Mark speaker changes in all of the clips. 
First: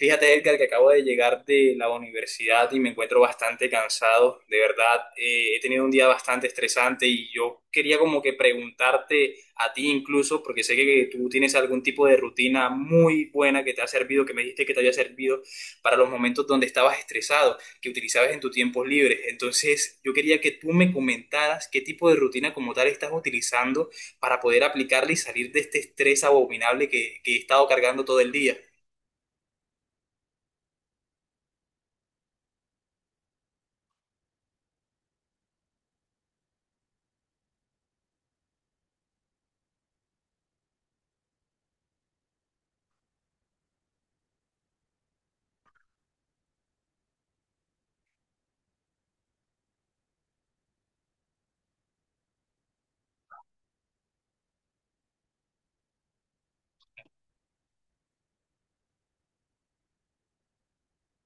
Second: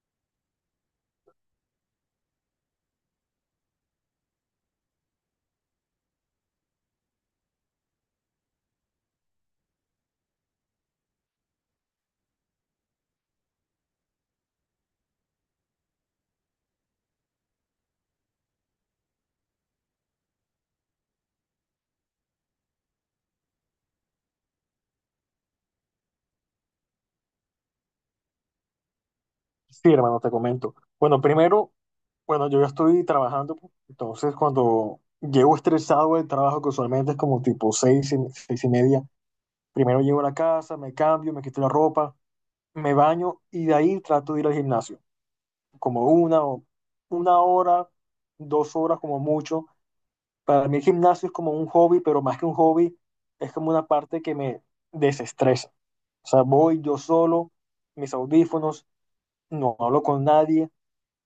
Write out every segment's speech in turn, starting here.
Speaker 1: Fíjate, Edgar, que acabo de llegar de la universidad y me encuentro bastante cansado. De verdad, he tenido un día bastante estresante y yo quería como que preguntarte a ti incluso, porque sé que tú tienes algún tipo de rutina muy buena que te ha servido, que me dijiste que te había servido para los momentos donde estabas estresado, que utilizabas en tus tiempos libres. Entonces, yo quería que tú me comentaras qué tipo de rutina como tal estás utilizando para poder aplicarla y salir de este estrés abominable que he estado cargando todo el día.
Speaker 2: Sí, hermano, te comento. Bueno, primero, bueno, yo ya estoy trabajando, pues, entonces cuando llego estresado del trabajo, que usualmente es como tipo 6:30, primero llego a la casa, me cambio, me quito la ropa, me baño y de ahí trato de ir al gimnasio, como una hora, 2 horas como mucho. Para mí el gimnasio es como un hobby, pero más que un hobby, es como una parte que me desestresa. O sea, voy yo solo, mis audífonos, no hablo con nadie.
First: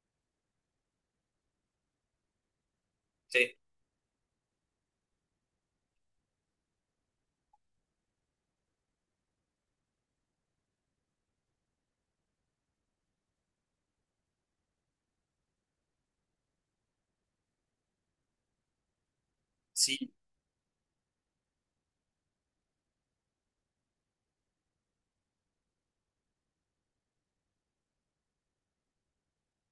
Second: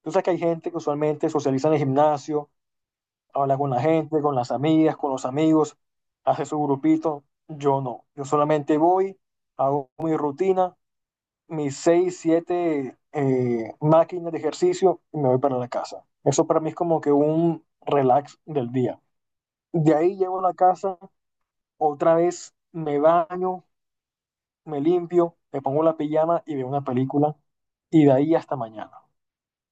Speaker 2: Tú sabes que hay gente que usualmente socializa en el gimnasio, habla
Speaker 1: Sí.
Speaker 2: con la gente, con las amigas, con los amigos, hace su grupito. Yo no. Yo solamente voy, hago mi rutina, mis seis, siete máquinas de ejercicio y me voy para la casa. Eso para mí es como que un relax del día. De
Speaker 1: Sí.
Speaker 2: ahí llego a la casa, otra vez me baño, me limpio, me pongo la pijama y veo una película y de ahí hasta mañana.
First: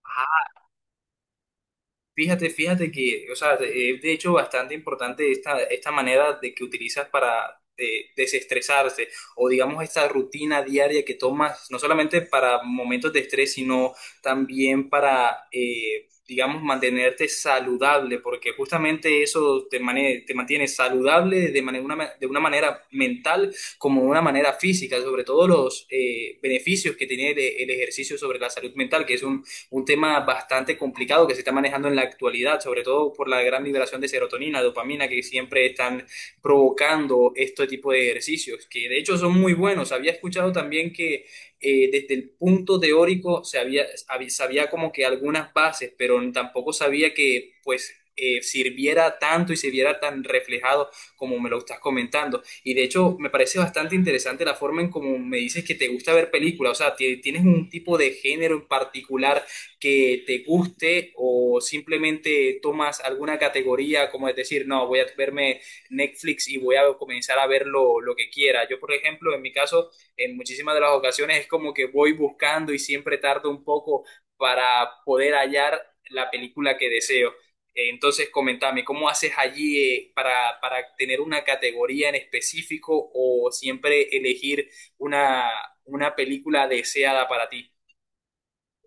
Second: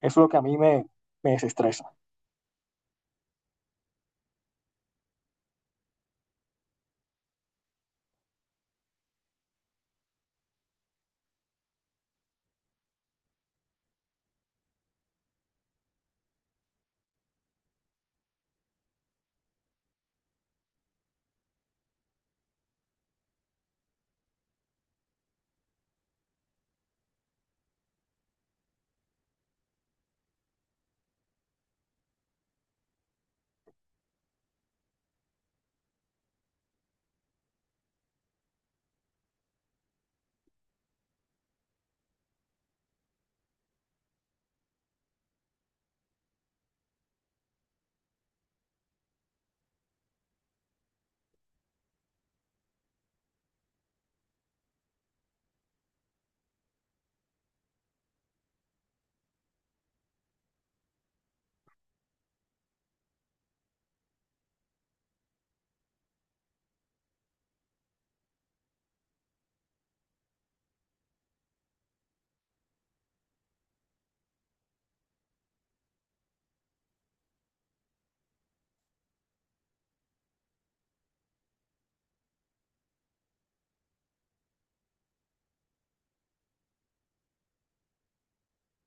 Speaker 2: Eso es lo que a
Speaker 1: Ah,
Speaker 2: mí me desestresa.
Speaker 1: fíjate, fíjate que, o sea, es de hecho bastante importante esta manera de que utilizas para desestresarse o digamos esta rutina diaria que tomas, no solamente para momentos de estrés, sino también para, digamos, mantenerte saludable, porque justamente eso te mantiene saludable de una manera mental como de una manera física, sobre todo los beneficios que tiene el ejercicio sobre la salud mental, que es un tema bastante complicado que se está manejando en la actualidad, sobre todo por la gran liberación de serotonina, dopamina que siempre están provocando este tipo de ejercicios, que de hecho son muy buenos. Había escuchado también que desde el punto teórico se sabía como que algunas bases, pero tampoco sabía que pues sirviera tanto y se viera tan reflejado como me lo estás comentando. Y de hecho me parece bastante interesante la forma en cómo me dices que te gusta ver películas, o sea, tienes un tipo de género en particular que te guste o simplemente tomas alguna categoría, como es decir, no, voy a verme Netflix y voy a comenzar a ver lo que quiera. Yo, por ejemplo, en mi caso, en muchísimas de las ocasiones es como que voy buscando y siempre tardo un poco para poder hallar la película que deseo. Entonces, comentame, ¿cómo haces allí para, tener una categoría en específico o siempre elegir una, una película deseada para ti?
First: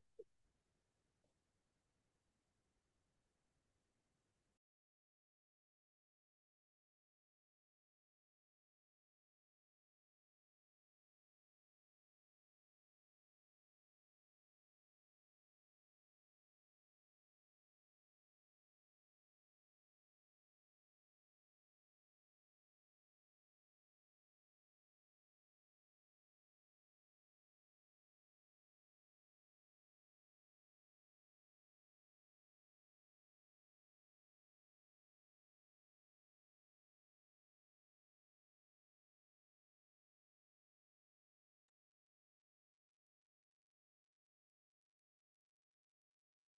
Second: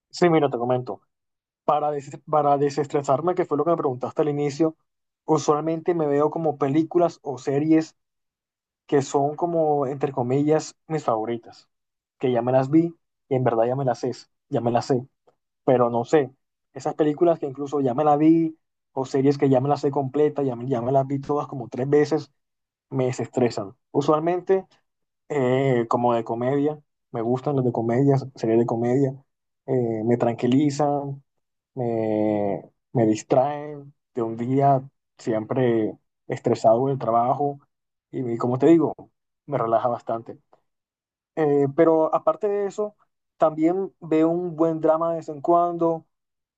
Speaker 2: Sí, mira, te comento. Para, para desestresarme, que fue lo que me preguntaste al inicio, usualmente me veo como películas o series que son como, entre comillas, mis favoritas, que ya me las vi y en verdad ya me las sé, pero no sé, esas películas que incluso ya me las vi o series que ya me las sé completa, ya me las vi todas como tres veces, me desestresan. Usualmente, como de comedia, me gustan las de comedia, series de comedia, me tranquilizan me, me distraen de un día siempre estresado del trabajo y como te digo, me relaja bastante. Pero aparte de eso, también veo un buen drama de vez en cuando,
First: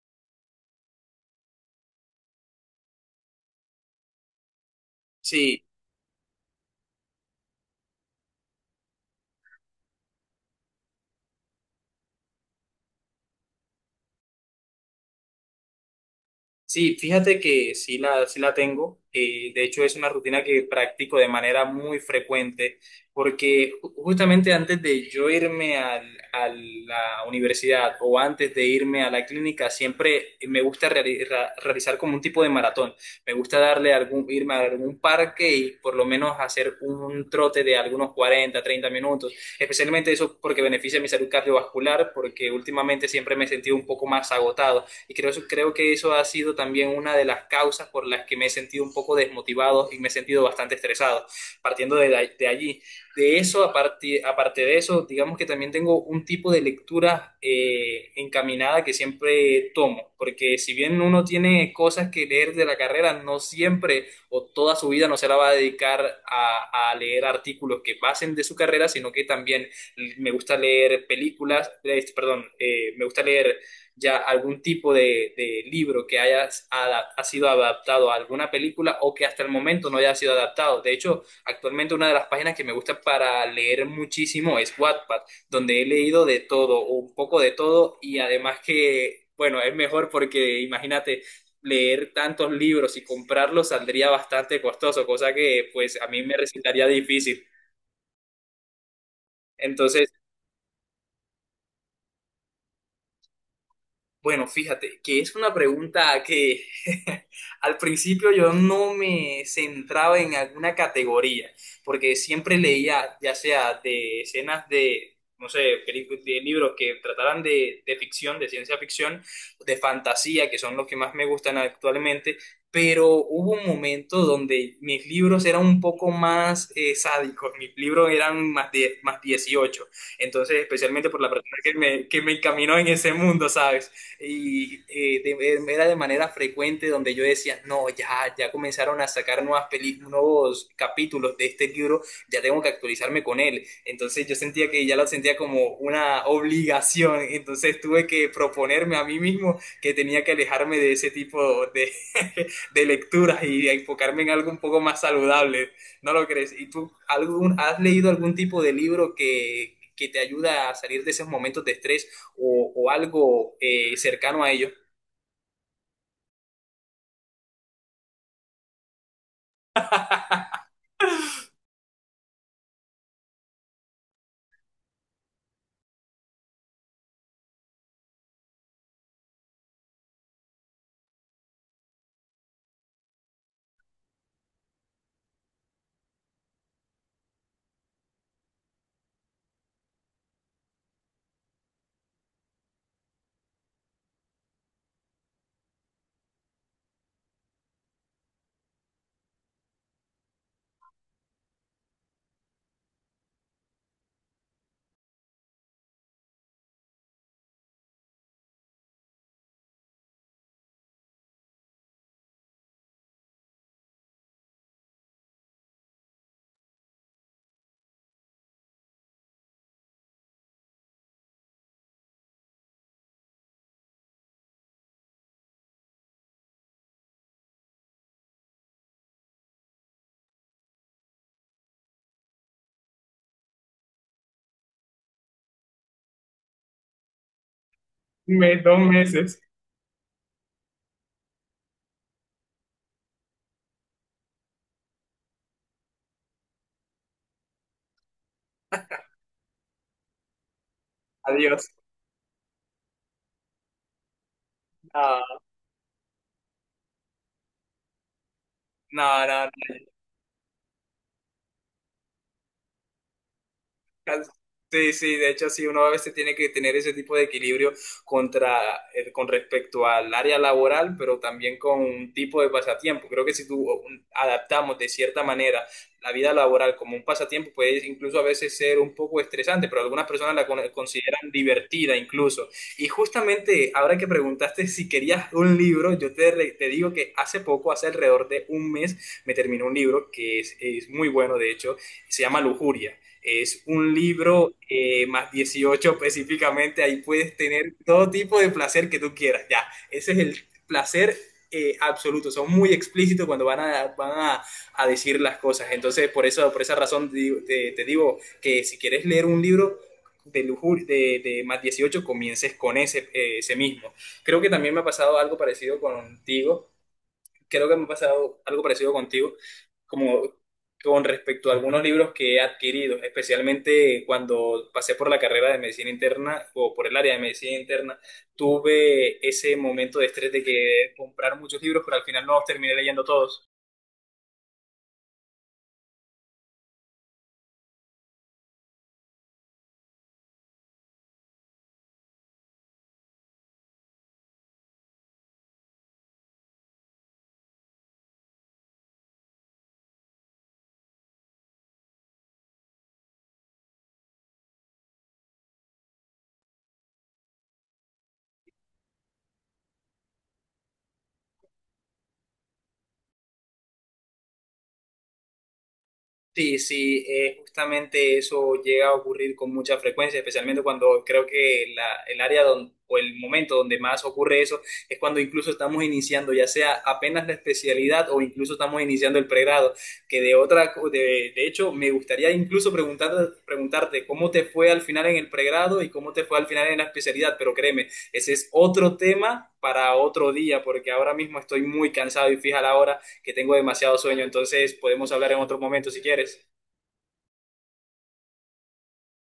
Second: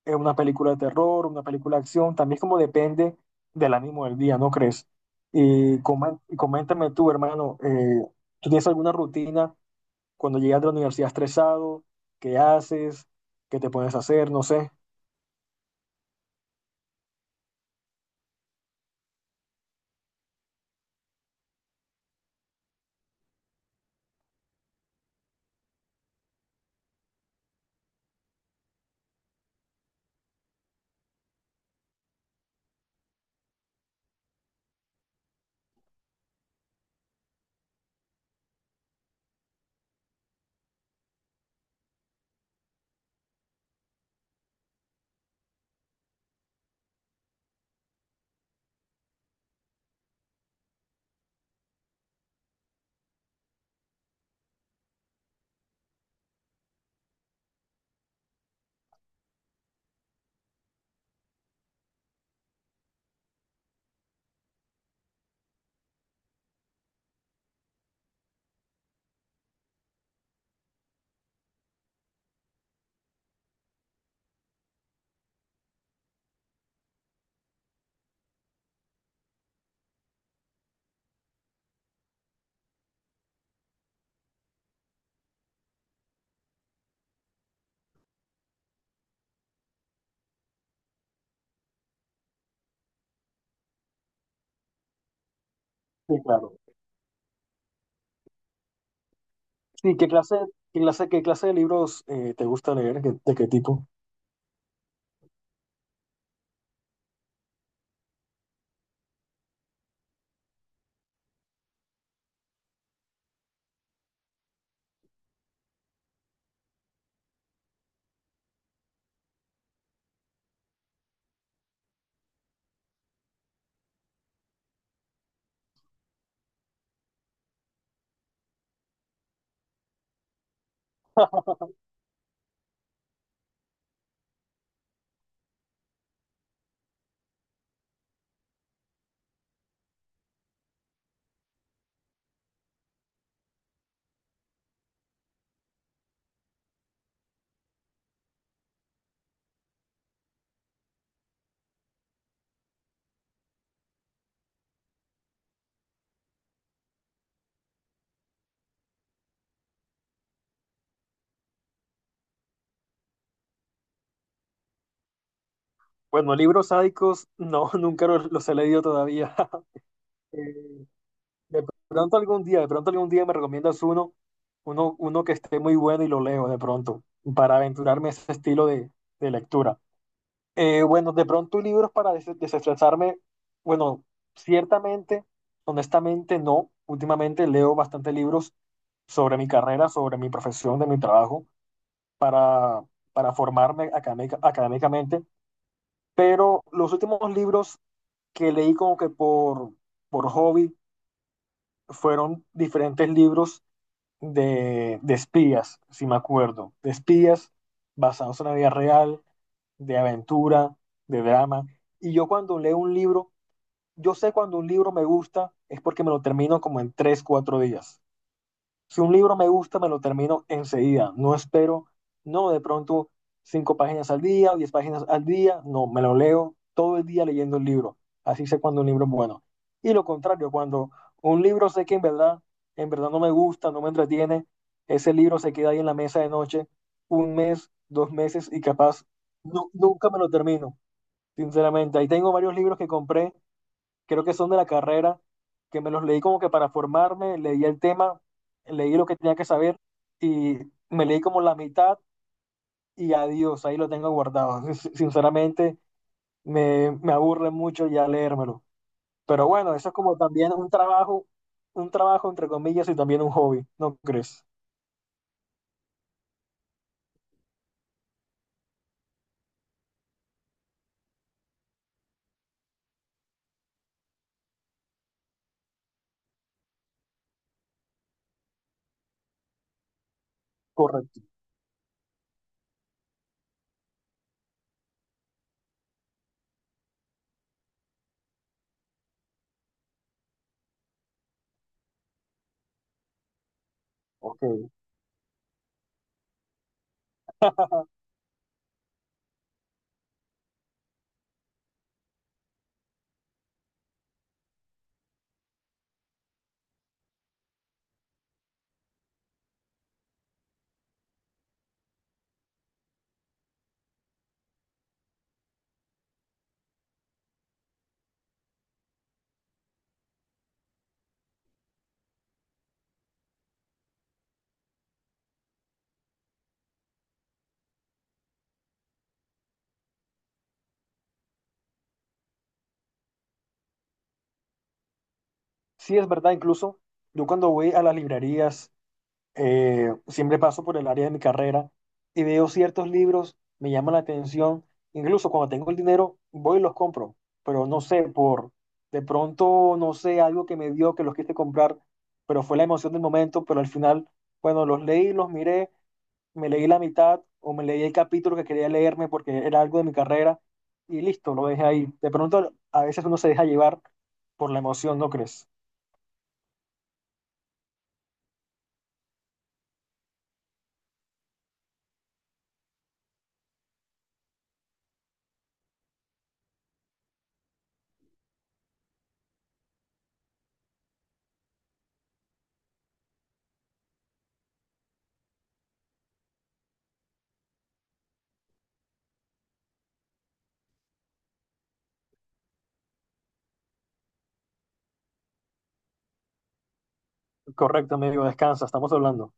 Speaker 2: una película de terror, una película de acción, también como depende del ánimo del día, ¿no crees?
Speaker 1: Sí,
Speaker 2: Y coméntame tú, hermano, ¿tú tienes alguna rutina cuando llegas de la universidad estresado? ¿Qué haces? ¿Qué te pones a hacer? No sé.
Speaker 1: sí, fíjate que sí la tengo. De hecho, es una rutina que practico de manera muy frecuente, porque justamente antes de yo irme a la universidad o antes de irme a la clínica, siempre me gusta realizar como un tipo de maratón. Me gusta darle algún, irme a algún parque y por lo menos hacer un trote de algunos 40 30 minutos. Especialmente eso porque beneficia mi salud cardiovascular, porque últimamente siempre me he sentido un poco más agotado. Y creo que eso ha sido también una de las causas por las que me he sentido un poco desmotivado y me he sentido bastante estresado, partiendo de allí. De eso, aparte, de eso, digamos que también tengo un tipo de lectura encaminada que siempre tomo, porque si bien uno tiene cosas que leer de la carrera, no siempre o toda su vida no se la va a dedicar a leer artículos que pasen de su carrera, sino que también me gusta leer películas, perdón, me gusta leer ya algún tipo de libro que ha sido adaptado a alguna película o que hasta el momento no haya sido adaptado. De hecho, actualmente una de las páginas que me gusta para leer muchísimo es Wattpad, donde he leído de todo, o un poco de todo, y además que, bueno, es mejor porque imagínate. Leer tantos libros y comprarlos saldría bastante costoso, cosa que pues a
Speaker 2: Sí,
Speaker 1: mí me
Speaker 2: claro.
Speaker 1: resultaría difícil.
Speaker 2: Sí, ¿qué
Speaker 1: Entonces,
Speaker 2: clase, qué clase, qué clase de libros te gusta leer? ¿Qué- ¿De qué tipo?
Speaker 1: bueno, fíjate que es una pregunta que al principio yo no me centraba en alguna categoría, porque siempre leía, ya sea de escenas de, no sé, de libros que trataran de ficción, de ciencia ficción, de fantasía, que son los que más me gustan actualmente, pero hubo un momento donde mis libros eran un poco más sádicos, mis libros eran más 18. Entonces, especialmente por la persona que me encaminó en ese mundo, ¿sabes? Y era de manera frecuente donde yo decía, no, ya, ya comenzaron a sacar nuevas nuevos capítulos de este libro, ya tengo que actualizarme con él. Entonces yo sentía que ya lo sentía como una obligación, entonces tuve que proponerme a mí mismo que tenía que alejarme de ese tipo de, de lecturas y enfocarme en algo un poco más saludable. ¿No lo crees? ¿Y tú algún, has leído algún tipo de libro que te ayuda a salir de esos momentos de estrés? O algo cercano a ello.
Speaker 2: Bueno, libros sádicos, no, nunca los he leído todavía. Eh, de de pronto algún día me recomiendas uno que esté muy bueno y lo leo de pronto, para aventurarme a ese estilo de lectura. Bueno, de pronto libros para desestresarme, bueno, ciertamente, honestamente no. Últimamente leo bastante libros sobre mi carrera, sobre mi profesión, de mi trabajo, para, para formarme académicamente, pero los últimos libros que leí como que por hobby fueron diferentes libros de espías, si me acuerdo, de espías basados en la vida real, de aventura, de drama. Y yo cuando leo un libro, yo sé cuando un libro me gusta es porque me lo termino como en 3, 4 días. Si un libro me gusta, me lo termino enseguida. No espero, no de pronto cinco páginas al día o 10 páginas al día. No, me lo leo todo el día leyendo el libro. Así sé cuando un libro es bueno. Y lo contrario, cuando un libro sé que en verdad no me gusta, no me entretiene, ese libro se queda ahí en la mesa de noche un mes, 2 meses y
Speaker 1: Dos
Speaker 2: capaz
Speaker 1: meses.
Speaker 2: nunca me lo termino. Sinceramente, ahí tengo varios libros que compré, creo que son de la carrera, que me los leí como que para formarme, leí el tema, leí lo que tenía que saber y me leí como la
Speaker 1: Adiós.
Speaker 2: mitad y adiós, ahí lo tengo guardado.
Speaker 1: No,
Speaker 2: Sinceramente, me aburre mucho ya leérmelo.
Speaker 1: no,
Speaker 2: Pero
Speaker 1: no.
Speaker 2: bueno, eso es como también un trabajo entre comillas y también un hobby, ¿no crees?
Speaker 1: Sí, sí, de hecho sí, uno a veces tiene que tener ese tipo de equilibrio con respecto al área laboral, pero también con un tipo de pasatiempo. Creo que si tú o, adaptamos de cierta manera la vida laboral como un pasatiempo, puede incluso a veces ser un poco estresante, pero algunas personas la
Speaker 2: Correcto.
Speaker 1: consideran divertida incluso. Y justamente ahora que preguntaste si querías un libro, yo te digo que hace poco, hace alrededor de un mes, me terminó un libro que es muy bueno, de hecho, se llama Lujuria. Es un
Speaker 2: Ok.
Speaker 1: libro más 18 específicamente, ahí puedes tener todo tipo de placer que tú quieras, ya. Ese es el placer absoluto, son muy explícitos cuando a decir las cosas. Entonces, por eso, por esa razón te digo que si quieres leer un libro de lujuria, de más 18, comiences con ese, ese mismo. Creo que también me ha pasado algo parecido contigo. Creo que me ha pasado algo parecido contigo, como con respecto a algunos libros que he adquirido, especialmente cuando pasé por la carrera de medicina interna o por el área de medicina interna, tuve ese momento de estrés de que comprar muchos libros, pero al final no los terminé leyendo todos.
Speaker 2: Sí, es verdad, incluso yo cuando voy a las librerías, siempre paso por el área de mi carrera y veo ciertos libros, me llaman la atención, incluso cuando tengo el dinero voy y los compro, pero no sé, por de pronto, no sé, algo que me dio que los quise comprar, pero fue la emoción del momento, pero al final, bueno, los leí, los miré, me leí la mitad o me leí el capítulo que quería leerme porque era algo de mi carrera y listo, lo dejé ahí. De pronto, a veces uno se deja llevar por la emoción, ¿no crees?
Speaker 1: Sí, sí, justamente eso llega a ocurrir con mucha frecuencia, especialmente cuando creo que el área o el momento donde más ocurre eso es cuando incluso estamos iniciando, ya sea apenas la especialidad o incluso estamos iniciando el pregrado, que de de hecho, me gustaría incluso preguntar, preguntarte cómo te fue al final en el pregrado y cómo te fue al final en la especialidad, pero créeme, ese es otro tema para otro día, porque ahora mismo estoy muy cansado y fija la hora que tengo demasiado sueño, entonces podemos hablar en otro momento si quieres.
Speaker 2: Correcto, amigo, descansa, estamos hablando.